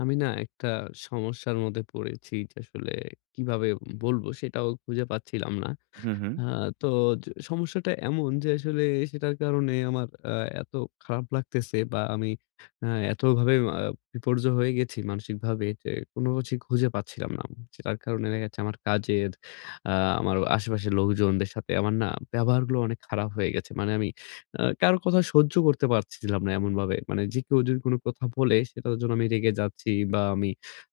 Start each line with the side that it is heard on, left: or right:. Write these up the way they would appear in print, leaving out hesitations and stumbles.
left: আমি না একটা সমস্যার মধ্যে পড়েছি যে আসলে কিভাবে বলবো সেটাও খুঁজে পাচ্ছিলাম না।
right: হুম, হুম।
left: আ তো সমস্যাটা এমন যে আসলে সেটার কারণে আমার এত খারাপ লাগতেছে বা আমি আ এতভাবে বিপর্যয় হয়ে গেছি মানসিকভাবে যে কোনো কিছু খুঁজে পাচ্ছিলাম না। সেটার কারণে দেখা যাচ্ছে আমার কাজের, আ আমার আশেপাশের লোকজনদের সাথে আমার না ব্যবহারগুলো অনেক খারাপ হয়ে গেছে। মানে আমি কারো কথা সহ্য করতে পারছিলাম না এমনভাবে। মানে যে কেউ যদি কোনো কথা বলে সেটার জন্য আমি রেগে যাচ্ছি বা আমি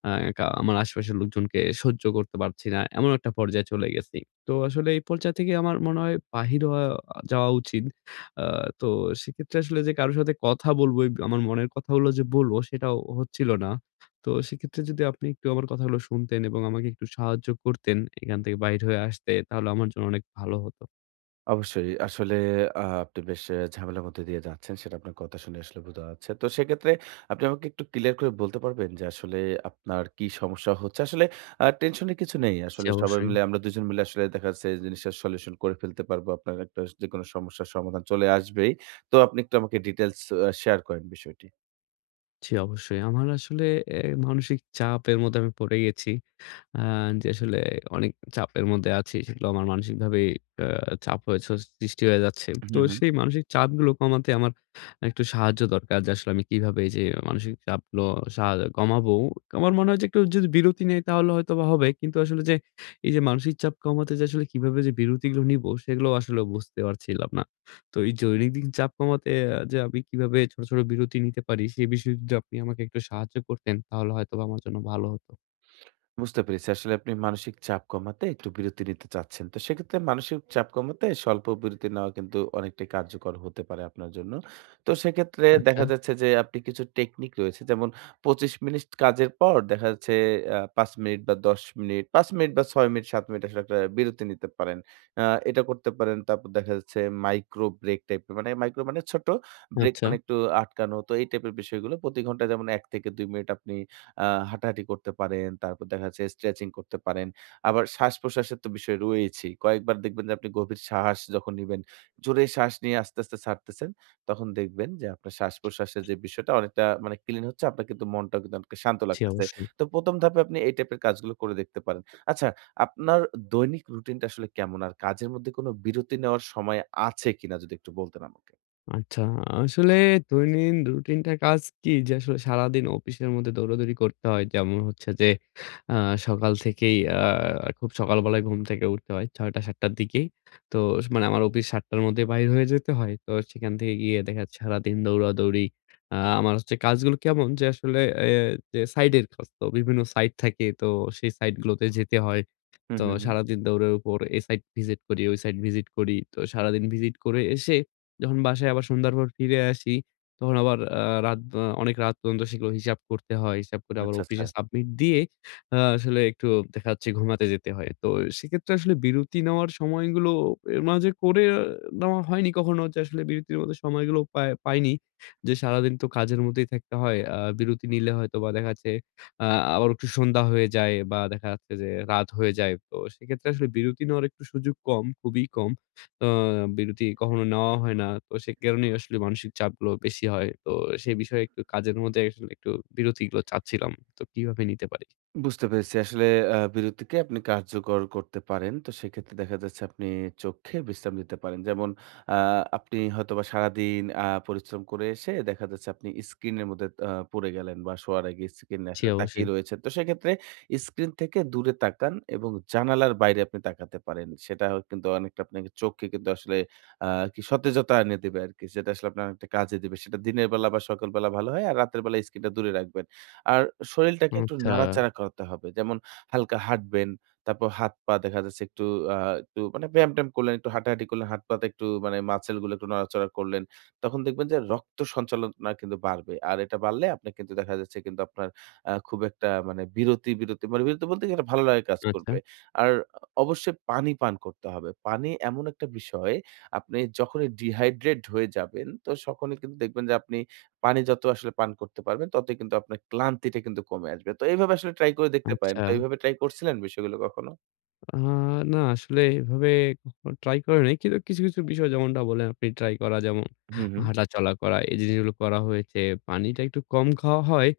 left: আ কা আমার আশেপাশের লোকজনকে সহ্য করতে পারছি না। এমন একটা পর্যায়ে চলে গেছি। তো আসলে এই পর্যায় থেকে আমার মনে হয় বাহির হওয়া যাওয়া উচিত। আ তো সেক্ষেত্রে আসলে যে কারো সাথে কথা বলবো, এই আমার মনের কথাগুলো যে বলবো সেটাও হচ্ছিল না। তো সেক্ষেত্রে যদি আপনি একটু আমার কথাগুলো শুনতেন এবং আমাকে একটু সাহায্য করতেন এখান থেকে বাহির হয়ে আসতে তাহলে আমার জন্য অনেক ভালো হতো।
right: অবশ্যই। আসলে আপনি বেশ ঝামেলার মধ্যে দিয়ে যাচ্ছেন। সেটা আপনার কথা শুনে আসলে বোঝা যাচ্ছে। তো সেক্ষেত্রে আপনি আমাকে একটু ক্লিয়ার করে বলতে পারবেন যে আসলে আপনার কি সমস্যা হচ্ছে? আসলে টেনশনের কিছু নেই।
left: জি,
right: আসলে সবাই
left: অবশ্যই।
right: মিলে আমরা ২ জন মিলে আসলে দেখা যাচ্ছে এই জিনিসটার সলিউশন করে ফেলতে পারবো। আপনার একটা যেকোনো সমস্যার সমাধান চলে আসবেই। তো আপনি একটু আমাকে ডিটেইলস শেয়ার করেন বিষয়টি।
left: জি, অবশ্যই। আমার আসলে এ মানসিক চাপের মধ্যে আমি পড়ে গেছি। আ যে আসলে অনেক চাপের মধ্যে আছি। সেগুলো আমার মানসিকভাবেই আ চাপ হয়েছ সৃষ্টি হয়ে যাচ্ছে। তো
right: হুম, হুম।
left: সেই মানসিক চাপগুলো কমাতে আমার একটু সাহায্য দরকার যে আসলে আমি কিভাবে এই যে মানসিক চাপগুলো সা কমাবো? আমার মনে হয় যে একটু যদি বিরতি নেই তাহলে হয়তোবা হবে। কিন্তু আসলে যে এই যে মানসিক চাপ কমাতে যে আসলে কিভাবে যে বিরতিগুলো নিবো সেগুলো আসলে বুঝতে পারছিলাম না। তো এই দৈনন্দিন চাপ কমাতে যে আমি কিভাবে ছোট, ছোট বিরতি নিতে পারি সে বিষয়ে যদি আপনি আমাকে একটু সাহায্য করতেন তাহলে হয়তোবা আমার জন্য ভালো হতো।
right: বুঝতে পেরেছি। আসলে আপনি মানসিক চাপ কমাতে একটু বিরতি নিতে চাচ্ছেন। তো সেক্ষেত্রে মানসিক চাপ কমাতে স্বল্প বিরতি নেওয়া কিন্তু অনেকটাই কার্যকর হতে পারে আপনার জন্য। তো সেক্ষেত্রে
left: আচ্ছা,
right: দেখা যাচ্ছে যে আপনি কিছু টেকনিক রয়েছে। যেমন ২৫ মিনিট কাজের পর দেখা যাচ্ছে আ ৫ মিনিট বা ১০ মিনিট, ৫ মিনিট বা ৬ মিনিট, ৭ মিনিট আসলে একটা বিরতি নিতে পারেন। আ এটা করতে পারেন। তারপর দেখা যাচ্ছে মাইক্রো ব্রেক টাইপের মানে মাইক্রো মানে ছোট, ব্রেক
left: আচ্ছা।
right: মানে একটু আটকানো। তো এই টাইপের বিষয়গুলো প্রতি ঘন্টায় যেমন ১ থেকে ২ মিনিট আপনি আ হাঁটাহাঁটি করতে পারেন, তারপর দেখা যাচ্ছে স্ট্রেচিং করতে পারেন। আবার শ্বাস-প্রশ্বাসের তো বিষয় রয়েছেই। কয়েকবার দেখবেন যে আপনি গভীর শ্বাস যখন নিবেন, জোরে শ্বাস নিয়ে আস্তে, আস্তে ছাড়তেছেন, তখন দেখবেন যে আপনার শ্বাস-প্রশ্বাসের যে বিষয়টা অনেকটা মানে ক্লিন হচ্ছে, আপনার কিন্তু মনটাও কিন্তু অনেকটা শান্ত
left: জি,
right: লাগতেছে।
left: অবশ্যই।
right: তো ১ম ধাপে আপনি এই টাইপের কাজগুলো করে দেখতে পারেন। আচ্ছা, আপনার দৈনিক রুটিনটা আসলে কেমন? আর কাজের মধ্যে কোনো বিরতি নেওয়ার সময় আছে কিনা যদি একটু বলতেন আমাকে?
left: আচ্ছা, আসলে দৈনিন রুটিনটা কাজ কি? যে আসলে সারাদিন অফিসের মধ্যে দৌড়াদৌড়ি করতে হয়। যেমন হচ্ছে যে আ সকাল থেকেই খুব সকালবেলায় ঘুম থেকে উঠতে হয় ৬ঃ০০-৭ঃ০০ র দিকেই। তো মানে আমার অফিস ৭ঃ০০ র মধ্যে বাইর হয়ে যেতে হয়। তো সেখান থেকে গিয়ে দেখা যাচ্ছে সারাদিন দৌড়াদৌড়ি। আমার হচ্ছে কাজগুলো কেমন যে আসলে এ যে সাইটের কাজ। তো বিভিন্ন সাইট থাকে। তো সেই সাইটগুলোতে যেতে হয়।
right: হুম,
left: তো
right: হুম, হুম।
left: সারাদিন দৌড়ের উপর এই সাইট ভিজিট করি, ওই সাইট ভিজিট করি। তো সারাদিন ভিজিট করে এসে যখন বাসায় আবার সন্ধ্যার পর ফিরে আসি, তখন আবার রাত অনেক রাত পর্যন্ত সেগুলো হিসাব করতে হয়। হিসাব করে আবার
right: আচ্ছা, আচ্ছা।
left: অফিসে সাবমিট দিয়ে আসলে একটু দেখা যাচ্ছে ঘুমাতে যেতে হয়। তো সেক্ষেত্রে আসলে বিরতি নেওয়ার সময়গুলো এর মাঝে করে নেওয়া হয়নি কখনো যে আসলে বিরতির মতো সময়গুলো পাইনি। যে সারাদিন তো কাজের মধ্যেই থাকতে হয়। বিরতি নিলে হয়তোবা দেখা যাচ্ছে আ আবার একটু সন্ধ্যা হয়ে যায় বা দেখা যাচ্ছে যে রাত হয়ে যায়। তো সেক্ষেত্রে আসলে বিরতি নেওয়ার একটু সুযোগ কম, খুবই কম। আ বিরতি কখনো নেওয়া হয় না। তো সে কারণেই আসলে মানসিক চাপগুলো বেশি হয়। তো সেই বিষয়ে একটু কাজের মধ্যে আসলে একটু বিরতিগুলো চাচ্ছিলাম। তো কিভাবে নিতে পারি?
right: বুঝতে পেরেছি। আসলে বিরতিকে আপনি কার্যকর করতে পারেন। তো সেক্ষেত্রে দেখা যাচ্ছে আপনি চোখে বিশ্রাম দিতে পারেন। যেমন আ আপনি হয়তোবা সারাদিন পরিশ্রম করে এসে দেখা যাচ্ছে আপনি স্ক্রিনের মধ্যে পড়ে গেলেন বা শোয়ার আগে স্ক্রিনে
left: জি,
right: আসলে
left: অবশ্যই।
right: তাকিয়ে রয়েছেন। তো সেক্ষেত্রে স্ক্রিন থেকে দূরে তাকান এবং জানালার বাইরে আপনি তাকাতে পারেন। সেটা হয় কিন্তু অনেকটা আপনাকে চোখকে কিন্তু আসলে আ কি সতেজতা এনে দেবে আরকি। সেটা আসলে আপনার অনেকটা কাজে দিবে। সেটা দিনের বেলা বা সকাল বেলা ভালো হয়। আর রাতের বেলা স্ক্রিনটা দূরে রাখবেন। আর শরীলটাকে একটু
left: আচ্ছা,
right: নাড়াচাড়া করতে হবে। যেমন হালকা হাঁটবেন, তারপর হাত-পা দেখা যাচ্ছে একটু আ একটু মানে ব্যায়াম-ট্যায়াম করলেন, একটু হাঁটাহাঁটি করলেন, হাত-পাতে একটু মানে মাসেল গুলো একটু নড়াচড়া করলেন। তখন দেখবেন যে রক্ত সঞ্চালনটা কিন্তু বাড়বে। আর এটা বাড়লে আপনি কিন্তু দেখা যাচ্ছে কিন্তু আপনার খুব একটা মানে বিরতি মানে বিরতি বলতে কি একটা ভালো লাগা কাজ
left: আচ্ছা,
right: করবে। আর অবশ্যই পানি পান করতে হবে। পানি এমন একটা বিষয় আপনি যখনই ডিহাইড্রেট হয়ে যাবেন, তো তখনই কিন্তু দেখবেন যে আপনি পানি যত আসলে পান করতে পারবেন, ততই কিন্তু আপনার ক্লান্তিটা কিন্তু কমে আসবে। তো এইভাবে আসলে ট্রাই করে দেখতে পারেন।
left: আচ্ছা।
right: তো এইভাবে ট্রাই করছিলেন বিষয়গুলো কখনো?
left: আ না আসলে এভাবে কখনো ট্রাই করা নাই। কিন্তু কিছু, কিছু বিষয় যেমনটা বললেন আপনি ট্রাই করা যেমন
right: হুম, হুম।
left: হাঁটাচলা করা এই জিনিসগুলো করা হয়েছে। পানিটা একটু কম খাওয়া হয়।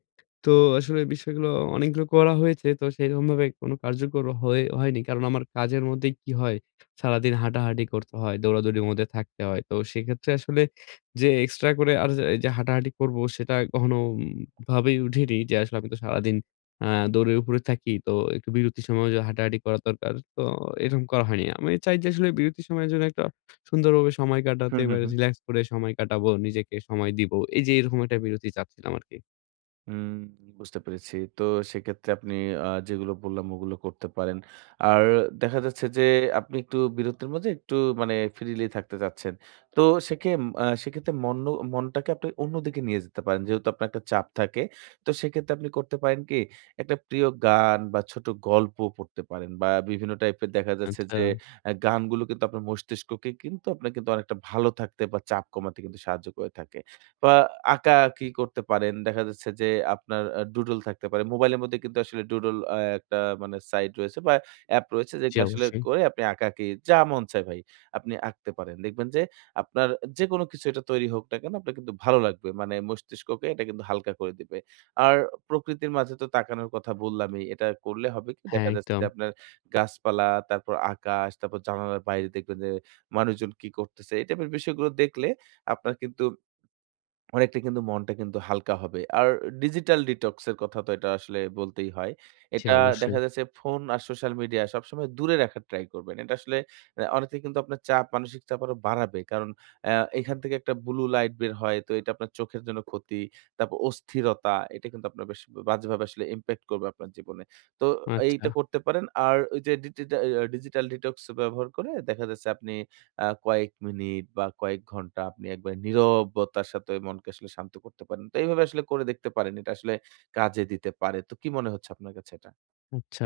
left: তো আসলে বিষয়গুলো অনেকগুলো করা হয়েছে। তো সেরকমভাবে কোনো কার্যকর হয়নি। কারণ আমার কাজের মধ্যে কি হয় সারাদিন হাঁটাহাঁটি করতে হয়, দৌড়াদৌড়ির মধ্যে থাকতে হয়। তো সেক্ষেত্রে আসলে যে এক্সট্রা করে আর যে যে হাঁটাহাঁটি করব সেটা কখনো ভাবেই উঠেনি যে আসলে আমি তো সারাদিন আ দৌড়ের উপরে থাকি। তো একটু বিরতির সময়ও যে হাঁটাহাঁটি করা দরকার। তো এরকম করা হয়নি। আমি চাই যে আসলে বিরতির সময়ের জন্য একটা সুন্দরভাবে সময় কাটাতে
right: হুম,
left: বা
right: হুম, হুম।
left: রিল্যাক্স করে সময় কাটাবো, নিজেকে সময় দিব। এই যে এরকম একটা বিরতি চাচ্ছিলাম আরকি।
right: হুম, বুঝতে পেরেছি। তো সেক্ষেত্রে আপনি যেগুলো বললাম ওগুলো করতে পারেন। আর দেখা যাচ্ছে যে আপনি একটু বিরতির মাঝে একটু মানে ফ্রিলি থাকতে চাচ্ছেন। তো সেখে আ সেক্ষেত্রে মনটাকে আপনি অন্যদিকে নিয়ে যেতে পারেন। যেহেতু আপনার একটা চাপ থাকে। তো সেক্ষেত্রে আপনি করতে পারেন কি? একটা প্রিয় গান বা ছোট গল্প পড়তে পারেন বা বিভিন্ন টাইপের দেখা যাচ্ছে
left: আচ্ছা।
right: যে গানগুলো কিন্তু আপনার মস্তিষ্ককে কিন্তু আপনার কিন্তু অনেকটা ভালো থাকতে বা চাপ কমাতে কিন্তু সাহায্য করে থাকে। বা আঁকাআঁকি করতে পারেন। দেখা যাচ্ছে যে আপনার ডুডল থাকতে পারে। মোবাইলের মধ্যে কিন্তু আসলে ডুডল একটা মানে সাইট রয়েছে বা অ্যাপ রয়েছে
left: জি,
right: যেগুলো আসলে
left: অবশ্যই।
right: করে আপনি আঁকাআঁকি যা মন চায় ভাই আপনি আঁকতে পারেন। দেখবেন যে আপনার যেকোনো কিছু এটা তৈরি হোক না কেন আপনার কিন্তু ভালো লাগবে। মানে মস্তিষ্ককে এটা কিন্তু হালকা করে দিবে। আর প্রকৃতির মাঝে তো তাকানোর কথা বললামই। এটা করলে হবে কি
left: হ্যাঁ,
right: দেখা যাচ্ছে
left: একদম।
right: যে আপনার গাছপালা, তারপর আকাশ, তারপর জানালার বাইরে দেখবেন যে মানুষজন কি করতেছে। এই টাইপের বিষয়গুলো দেখলে আপনার কিন্তু অনেকটা কিন্তু মনটা কিন্তু হালকা হবে। আর ডিজিটাল ডিটক্স এর কথা তো এটা আসলে বলতেই হয়।
left: জি,
right: এটা
left: অবশ্যই।
right: দেখা যাচ্ছে ফোন আর সোশ্যাল মিডিয়া সবসময় দূরে রাখার ট্রাই করবেন। এটা আসলে অনেকটাই কিন্তু আপনার চাপ, মানসিক চাপ আরো বাড়াবে। কারণ অ্যা এখান থেকে একটা ব্লু লাইট বের হয়। তো এটা আপনার চোখের জন্য ক্ষতি। তারপর অস্থিরতা এটা কিন্তু আপনার বেশ বাজেভাবে আসলে ইমপ্যাক্ট করবে আপনার জীবনে। তো
left: আচ্ছা,
right: এইটা করতে পারেন। আর ওই যে ডিজিটাল ডিটক্স ব্যবহার করে দেখা যাচ্ছে আপনি কয়েক মিনিট বা কয়েক ঘন্টা আপনি একবার নীরবতার সাথে মনকে আসলে শান্ত করতে পারেন। তো এইভাবে আসলে করে দেখতে পারেন। এটা আসলে কাজে দিতে পারে। তো কি মনে হচ্ছে আপনার কাছে এটা?
left: আচ্ছা।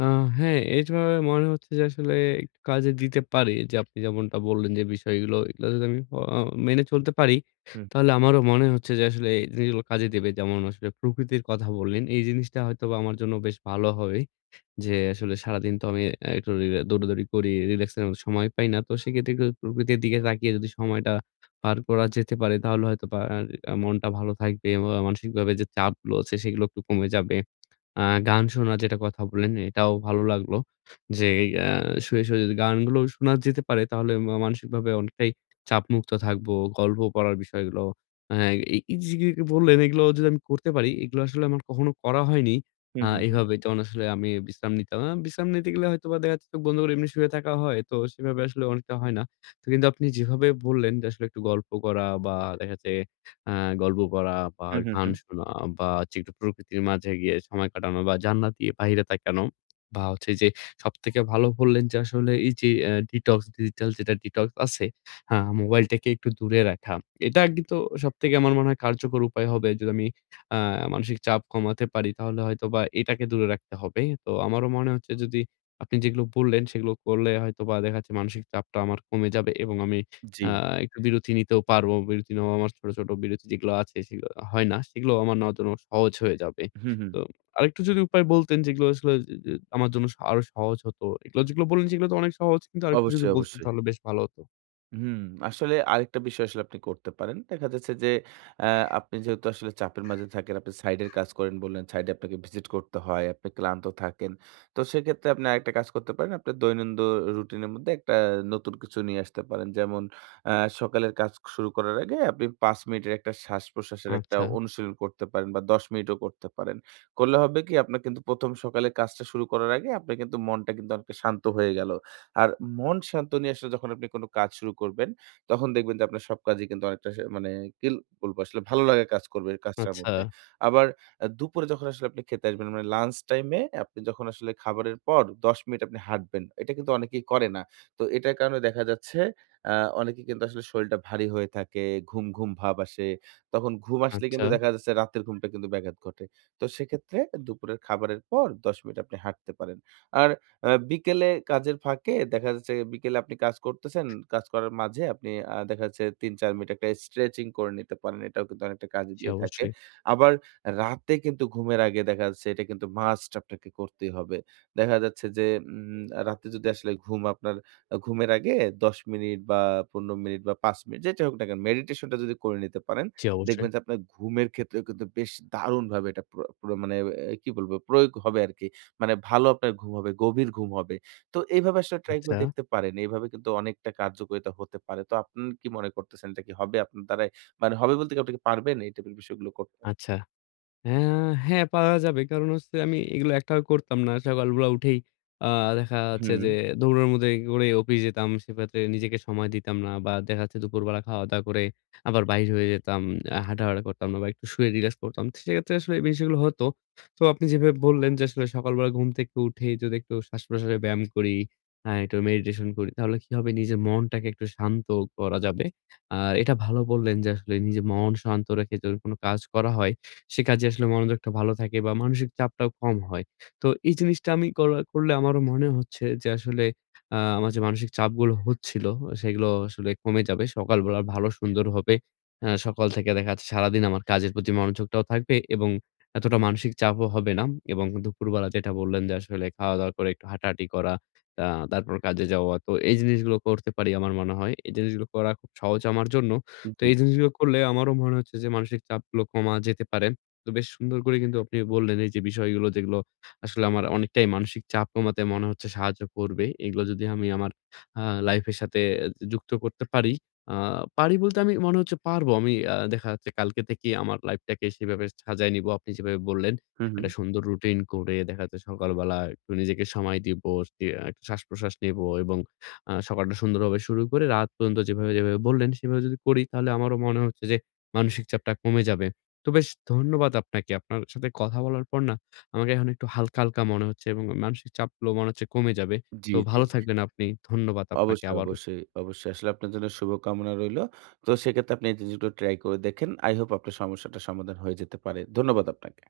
left: আ হ্যাঁ, এইভাবে মনে হচ্ছে যে আসলে একটু কাজে দিতে পারি। যে আপনি যেমনটা বললেন যে বিষয়গুলো, এগুলো যদি আমি মেনে চলতে পারি,
right: হুম,
left: তাহলে আমারও মনে হচ্ছে যে আসলে এই জিনিসগুলো কাজে দেবে। যেমন আসলে প্রকৃতির কথা বললেন, এই জিনিসটা হয়তোবা আমার জন্য বেশ ভালো হবে। যে আসলে সারাদিন তো আমি একটু দৌড়াদৌড়ি করি, রিল্যাক্স এর মতো সময় পাই না। তো সেক্ষেত্রে একটু প্রকৃতির দিকে তাকিয়ে যদি সময়টা পার করা যেতে পারে, তাহলে হয়তোবা আর মনটা ভালো থাকবে এবং মানসিকভাবে যে চাপগুলো আছে, সেগুলো একটু কমে যাবে। আ গান শোনার যেটা কথা বললেন, এটাও ভালো লাগলো। যে আ শুয়ে, শুয়ে যদি গানগুলো শোনা যেতে পারে তাহলে মানসিকভাবে অনেকটাই চাপমুক্ত থাকবো। গল্প পড়ার বিষয়গুলো। আ এই এই যে যে বললেন এগুলো যদি আমি করতে পারি, এগুলো আসলে আমার কখনো করা হয়নি।
right: হুম, হুম, হুম,
left: এভাবে যেমন আসলে আমি বিশ্রাম নিতাম। বিশ্রাম নিতে গেলে হয়তোবা দেখা যাচ্ছে চোখ বন্ধ করে এমনি শুয়ে থাকা হয়। তো সেভাবে আসলে অনেকটা হয় না। তো কিন্তু আপনি যেভাবে বললেন যে আসলে একটু গল্প করা বা দেখা যাচ্ছে আ গল্প করা বা
right: হুম, হুম,
left: গান
right: হুম।
left: শোনা বা হচ্ছে একটু প্রকৃতির মাঝে গিয়ে সময় কাটানো বা জান্নাতের বাহিরে তাকানো বা হচ্ছে যে সবথেকে ভালো বললেন যে আসলে এই যে ডিটক্স, ডিজিটাল যেটা ডিটক্স আছে, হ্যাঁ, মোবাইলটাকে একটু দূরে রাখা। এটা কিন্তু সবথেকে আমার মনে হয় কার্যকর উপায় হবে। যদি আমি আ মানসিক চাপ কমাতে পারি তাহলে হয়তোবা এটাকে দূরে রাখতে হবে। তো আমারও মনে হচ্ছে যদি আপনি যেগুলো বললেন সেগুলো করলে হয়তোবা দেখা যাচ্ছে মানসিক চাপটা আমার কমে যাবে এবং আমি
right: জি।
left: আ একটু বিরতি নিতেও পারবো। বিরতি নেওয়া আমার ছোট, ছোট বিরতি যেগুলো আছে সেগুলো হয় না। সেগুলো আমার নেওয়ার জন্য সহজ হয়ে যাবে।
right: হুম, হুম।
left: তো আরেকটু যদি উপায় বলতেন যেগুলো আসলে যে যে আমার জন্য আরো সহজ হতো। এগুলো যেগুলো বললেন সেগুলো তো অনেক সহজ। কিন্তু আরেকটু যদি
right: অবশ্যই,
left: বলতেন
right: অবশ্যই।
left: তাহলে বেশ ভালো হতো।
right: হুম, আসলে আরেকটা বিষয় আসলে আপনি করতে পারেন। দেখা যাচ্ছে যে আ আপনি যেহেতু আসলে চাপের মাঝে থাকেন, আপনি সাইডের কাজ করেন বললেন, সাইডে আপনাকে ভিজিট করতে হয়, আপনি ক্লান্ত থাকেন। তো সেক্ষেত্রে আপনি আরেকটা কাজ করতে পারেন। আপনার দৈনন্দিন রুটিনের মধ্যে একটা নতুন কিছু নিয়ে আসতে পারেন। যেমন আ সকালের কাজ শুরু করার আগে আপনি ৫ মিনিটের একটা শ্বাস-প্রশ্বাসের একটা
left: আচ্ছা,
right: অনুশীলন করতে পারেন বা ১০ মিনিটও করতে পারেন। করলে হবে কি আপনার কিন্তু ১ম সকালের কাজটা শুরু করার আগে আপনার কিন্তু মনটা কিন্তু অনেকটা শান্ত হয়ে গেল। আর মন শান্ত নিয়ে আসলে যখন আপনি কোনো কাজ শুরু করবেন, তখন দেখবেন যে আপনার সব কাজই কিন্তু অনেকটা সে মানে কি বলবো আসলে ভালো লাগা কাজ করবে কাজটার
left: আচ্ছা,
right: মধ্যে। আবার দুপুরে যখন আসলে আপনি খেতে আসবেন মানে লাঞ্চ টাইম এ আপনি যখন আসলে খাবারের পর ১০ মিনিট আপনি হাঁটবেন। এটা কিন্তু অনেকেই করে না। তো এটার কারণে দেখা যাচ্ছে আ অনেকে কিন্তু আসলে শরীরটা ভারী হয়ে থাকে, ঘুম ভাব আসে। তখন ঘুম আসলে
left: আচ্ছা।
right: কিন্তু দেখা যাচ্ছে রাতের ঘুমটা কিন্তু ব্যাঘাত ঘটে। তো সেক্ষেত্রে দুপুরের খাবারের পর ১০ মিনিট আপনি হাঁটতে পারেন। আর বিকেলে কাজের ফাঁকে দেখা যাচ্ছে বিকেলে আপনি কাজ করতেছেন। কাজ করার মাঝে আপনি দেখা যাচ্ছে ৩-৪ মিনিট একটা স্ট্রেচিং করে নিতে পারেন। এটাও কিন্তু অনেকটা কাজে
left: জি
right: দিয়ে থাকে।
left: অবশ্যই,
right: আবার রাতে কিন্তু ঘুমের আগে দেখা যাচ্ছে এটা কিন্তু মাস্ট আপনাকে করতেই হবে। দেখা যাচ্ছে যে রাতে যদি আসলে ঘুম আপনার ঘুমের আগে ১০ মিনিট বা ১৫ মিনিট বা ৫ মিনিট যেটাই হোক না কেন মেডিটেশনটা যদি করে নিতে পারেন,
left: জি অবশ্যই।
right: দেখবেন যে আপনার ঘুমের ক্ষেত্রেও কিন্তু বেশ দারুণভাবে এটা প্র প্র মানে কি বলবো প্রয়োগ হবে আরকি। মানে ভালো আপনার ঘুম হবে, গভীর ঘুম হবে। তো এইভাবে আসলে ট্রাই
left: আচ্ছা,
right: করে দেখতে পারেন। এভাবে কিন্তু অনেকটা কার্যকারিতা হতে পারে। তো আপনি কি মনে করতেছেন এটা কি হবে আপনার দ্বারাই? মানে হবে বলতে কি আপনি কি পারবেন এই টাইপের বিষয়গুলো করতে?
left: আচ্ছা। হ্যাঁ, হ্যাঁ পারা যাবে। কারণ হচ্ছে আমি এগুলো একটাও করতাম না। সকালবেলা উঠেই আ দেখা যাচ্ছে
right: হুম,
left: যে দৌড়ের মধ্যে করে অফিস যেতাম। সেক্ষেত্রে নিজেকে সময় দিতাম না বা দেখা যাচ্ছে দুপুরবেলা খাওয়া-দাওয়া করে আবার বাইর হয়ে যেতাম। হাঁটাহাঁটা করতাম না বা একটু শুয়ে রিল্যাক্স করতাম। তো সেক্ষেত্রে আসলে এই বিষয়গুলো হতো। তো আপনি যেভাবে বললেন যে আসলে সকালবেলা ঘুম থেকে উঠেই যদি একটু শ্বাস-প্রশ্বাসের ব্যায়াম করি, হ্যাঁ একটু মেডিটেশন করি তাহলে কি হবে নিজের মনটাকে একটু শান্ত করা যাবে। আর এটা ভালো বললেন যে আসলে নিজের মন শান্ত রেখে যদি কোনো কাজ করা হয় সে কাজে আসলে মনোযোগটা ভালো থাকে বা মানসিক চাপটাও কম হয়। তো এই জিনিসটা আমি করলে আমারও মনে হচ্ছে যে আসলে আমার যে মানসিক চাপগুলো হচ্ছিল সেগুলো আসলে কমে যাবে। সকালবেলা ভালো সুন্দর হবে। সকাল থেকে দেখা যাচ্ছে সারাদিন আমার কাজের প্রতি মনোযোগটাও থাকবে এবং এতটা মানসিক চাপও হবে না এবং দুপুরবেলা যেটা বললেন যে আসলে খাওয়া-দাওয়া করে একটু হাঁটাহাঁটি করা, আ তারপর কাজে যাওয়া। তো এই জিনিসগুলো করতে পারি আমার মনে হয়। এই জিনিসগুলো করা খুব সহজ আমার জন্য। তো
right: জি।
left: এই জিনিসগুলো করলে আমারও মনে হচ্ছে যে মানসিক চাপগুলো কমা যেতে পারে। তো বেশ সুন্দর করে কিন্তু আপনি বললেন এই যে বিষয়গুলো যেগুলো আসলে আমার অনেকটাই মানসিক চাপ কমাতে মনে হচ্ছে সাহায্য করবে। এগুলো যদি আমি আমার আ লাইফের সাথে যুক্ত করতে পারি। আ পারি বলতে আমি মনে হচ্ছে পারবো। আমি দেখা যাচ্ছে কালকে থেকেই আমার লাইফটাকে সেভাবে সাজায় নিবো। আপনি যেভাবে বললেন,
right: হুম, হুম।
left: একটা সুন্দর রুটিন করে দেখা যাচ্ছে সকালবেলা একটু নিজেকে সময় দিব, সে আ একটু শ্বাসপ্রশ্বাস নেবো এবং সকালটা সুন্দরভাবে শুরু করে রাত পর্যন্ত যেভাবে বললেন সেভাবে যদি করি তাহলে আমারও মনে হচ্ছে যে মানসিক চাপটা কমে যাবে। তো বেশ ধন্যবাদ আপনাকে। আপনার সাথে কথা বলার পর না আমাকে এখন একটু হালকা, হালকা মনে হচ্ছে এবং মানসিক চাপগুলো মনে হচ্ছে কমে যাবে।
right: জি,
left: তো
right: জি,
left: ভালো
right: জি।
left: থাকবেন আপনি। ধন্যবাদ আপনাকে
right: অবশ্যই,
left: আবারও।
right: অবশ্যই, অবশ্যই। আসলে আপনার জন্য শুভকামনা রইলো। তো সেক্ষেত্রে আপনি এই জিনিসগুলো ট্রাই করে দেখেন। I hope আপনার সমস্যাটা সমাধান হয়ে যেতে পারে। ধন্যবাদ আপনাকে।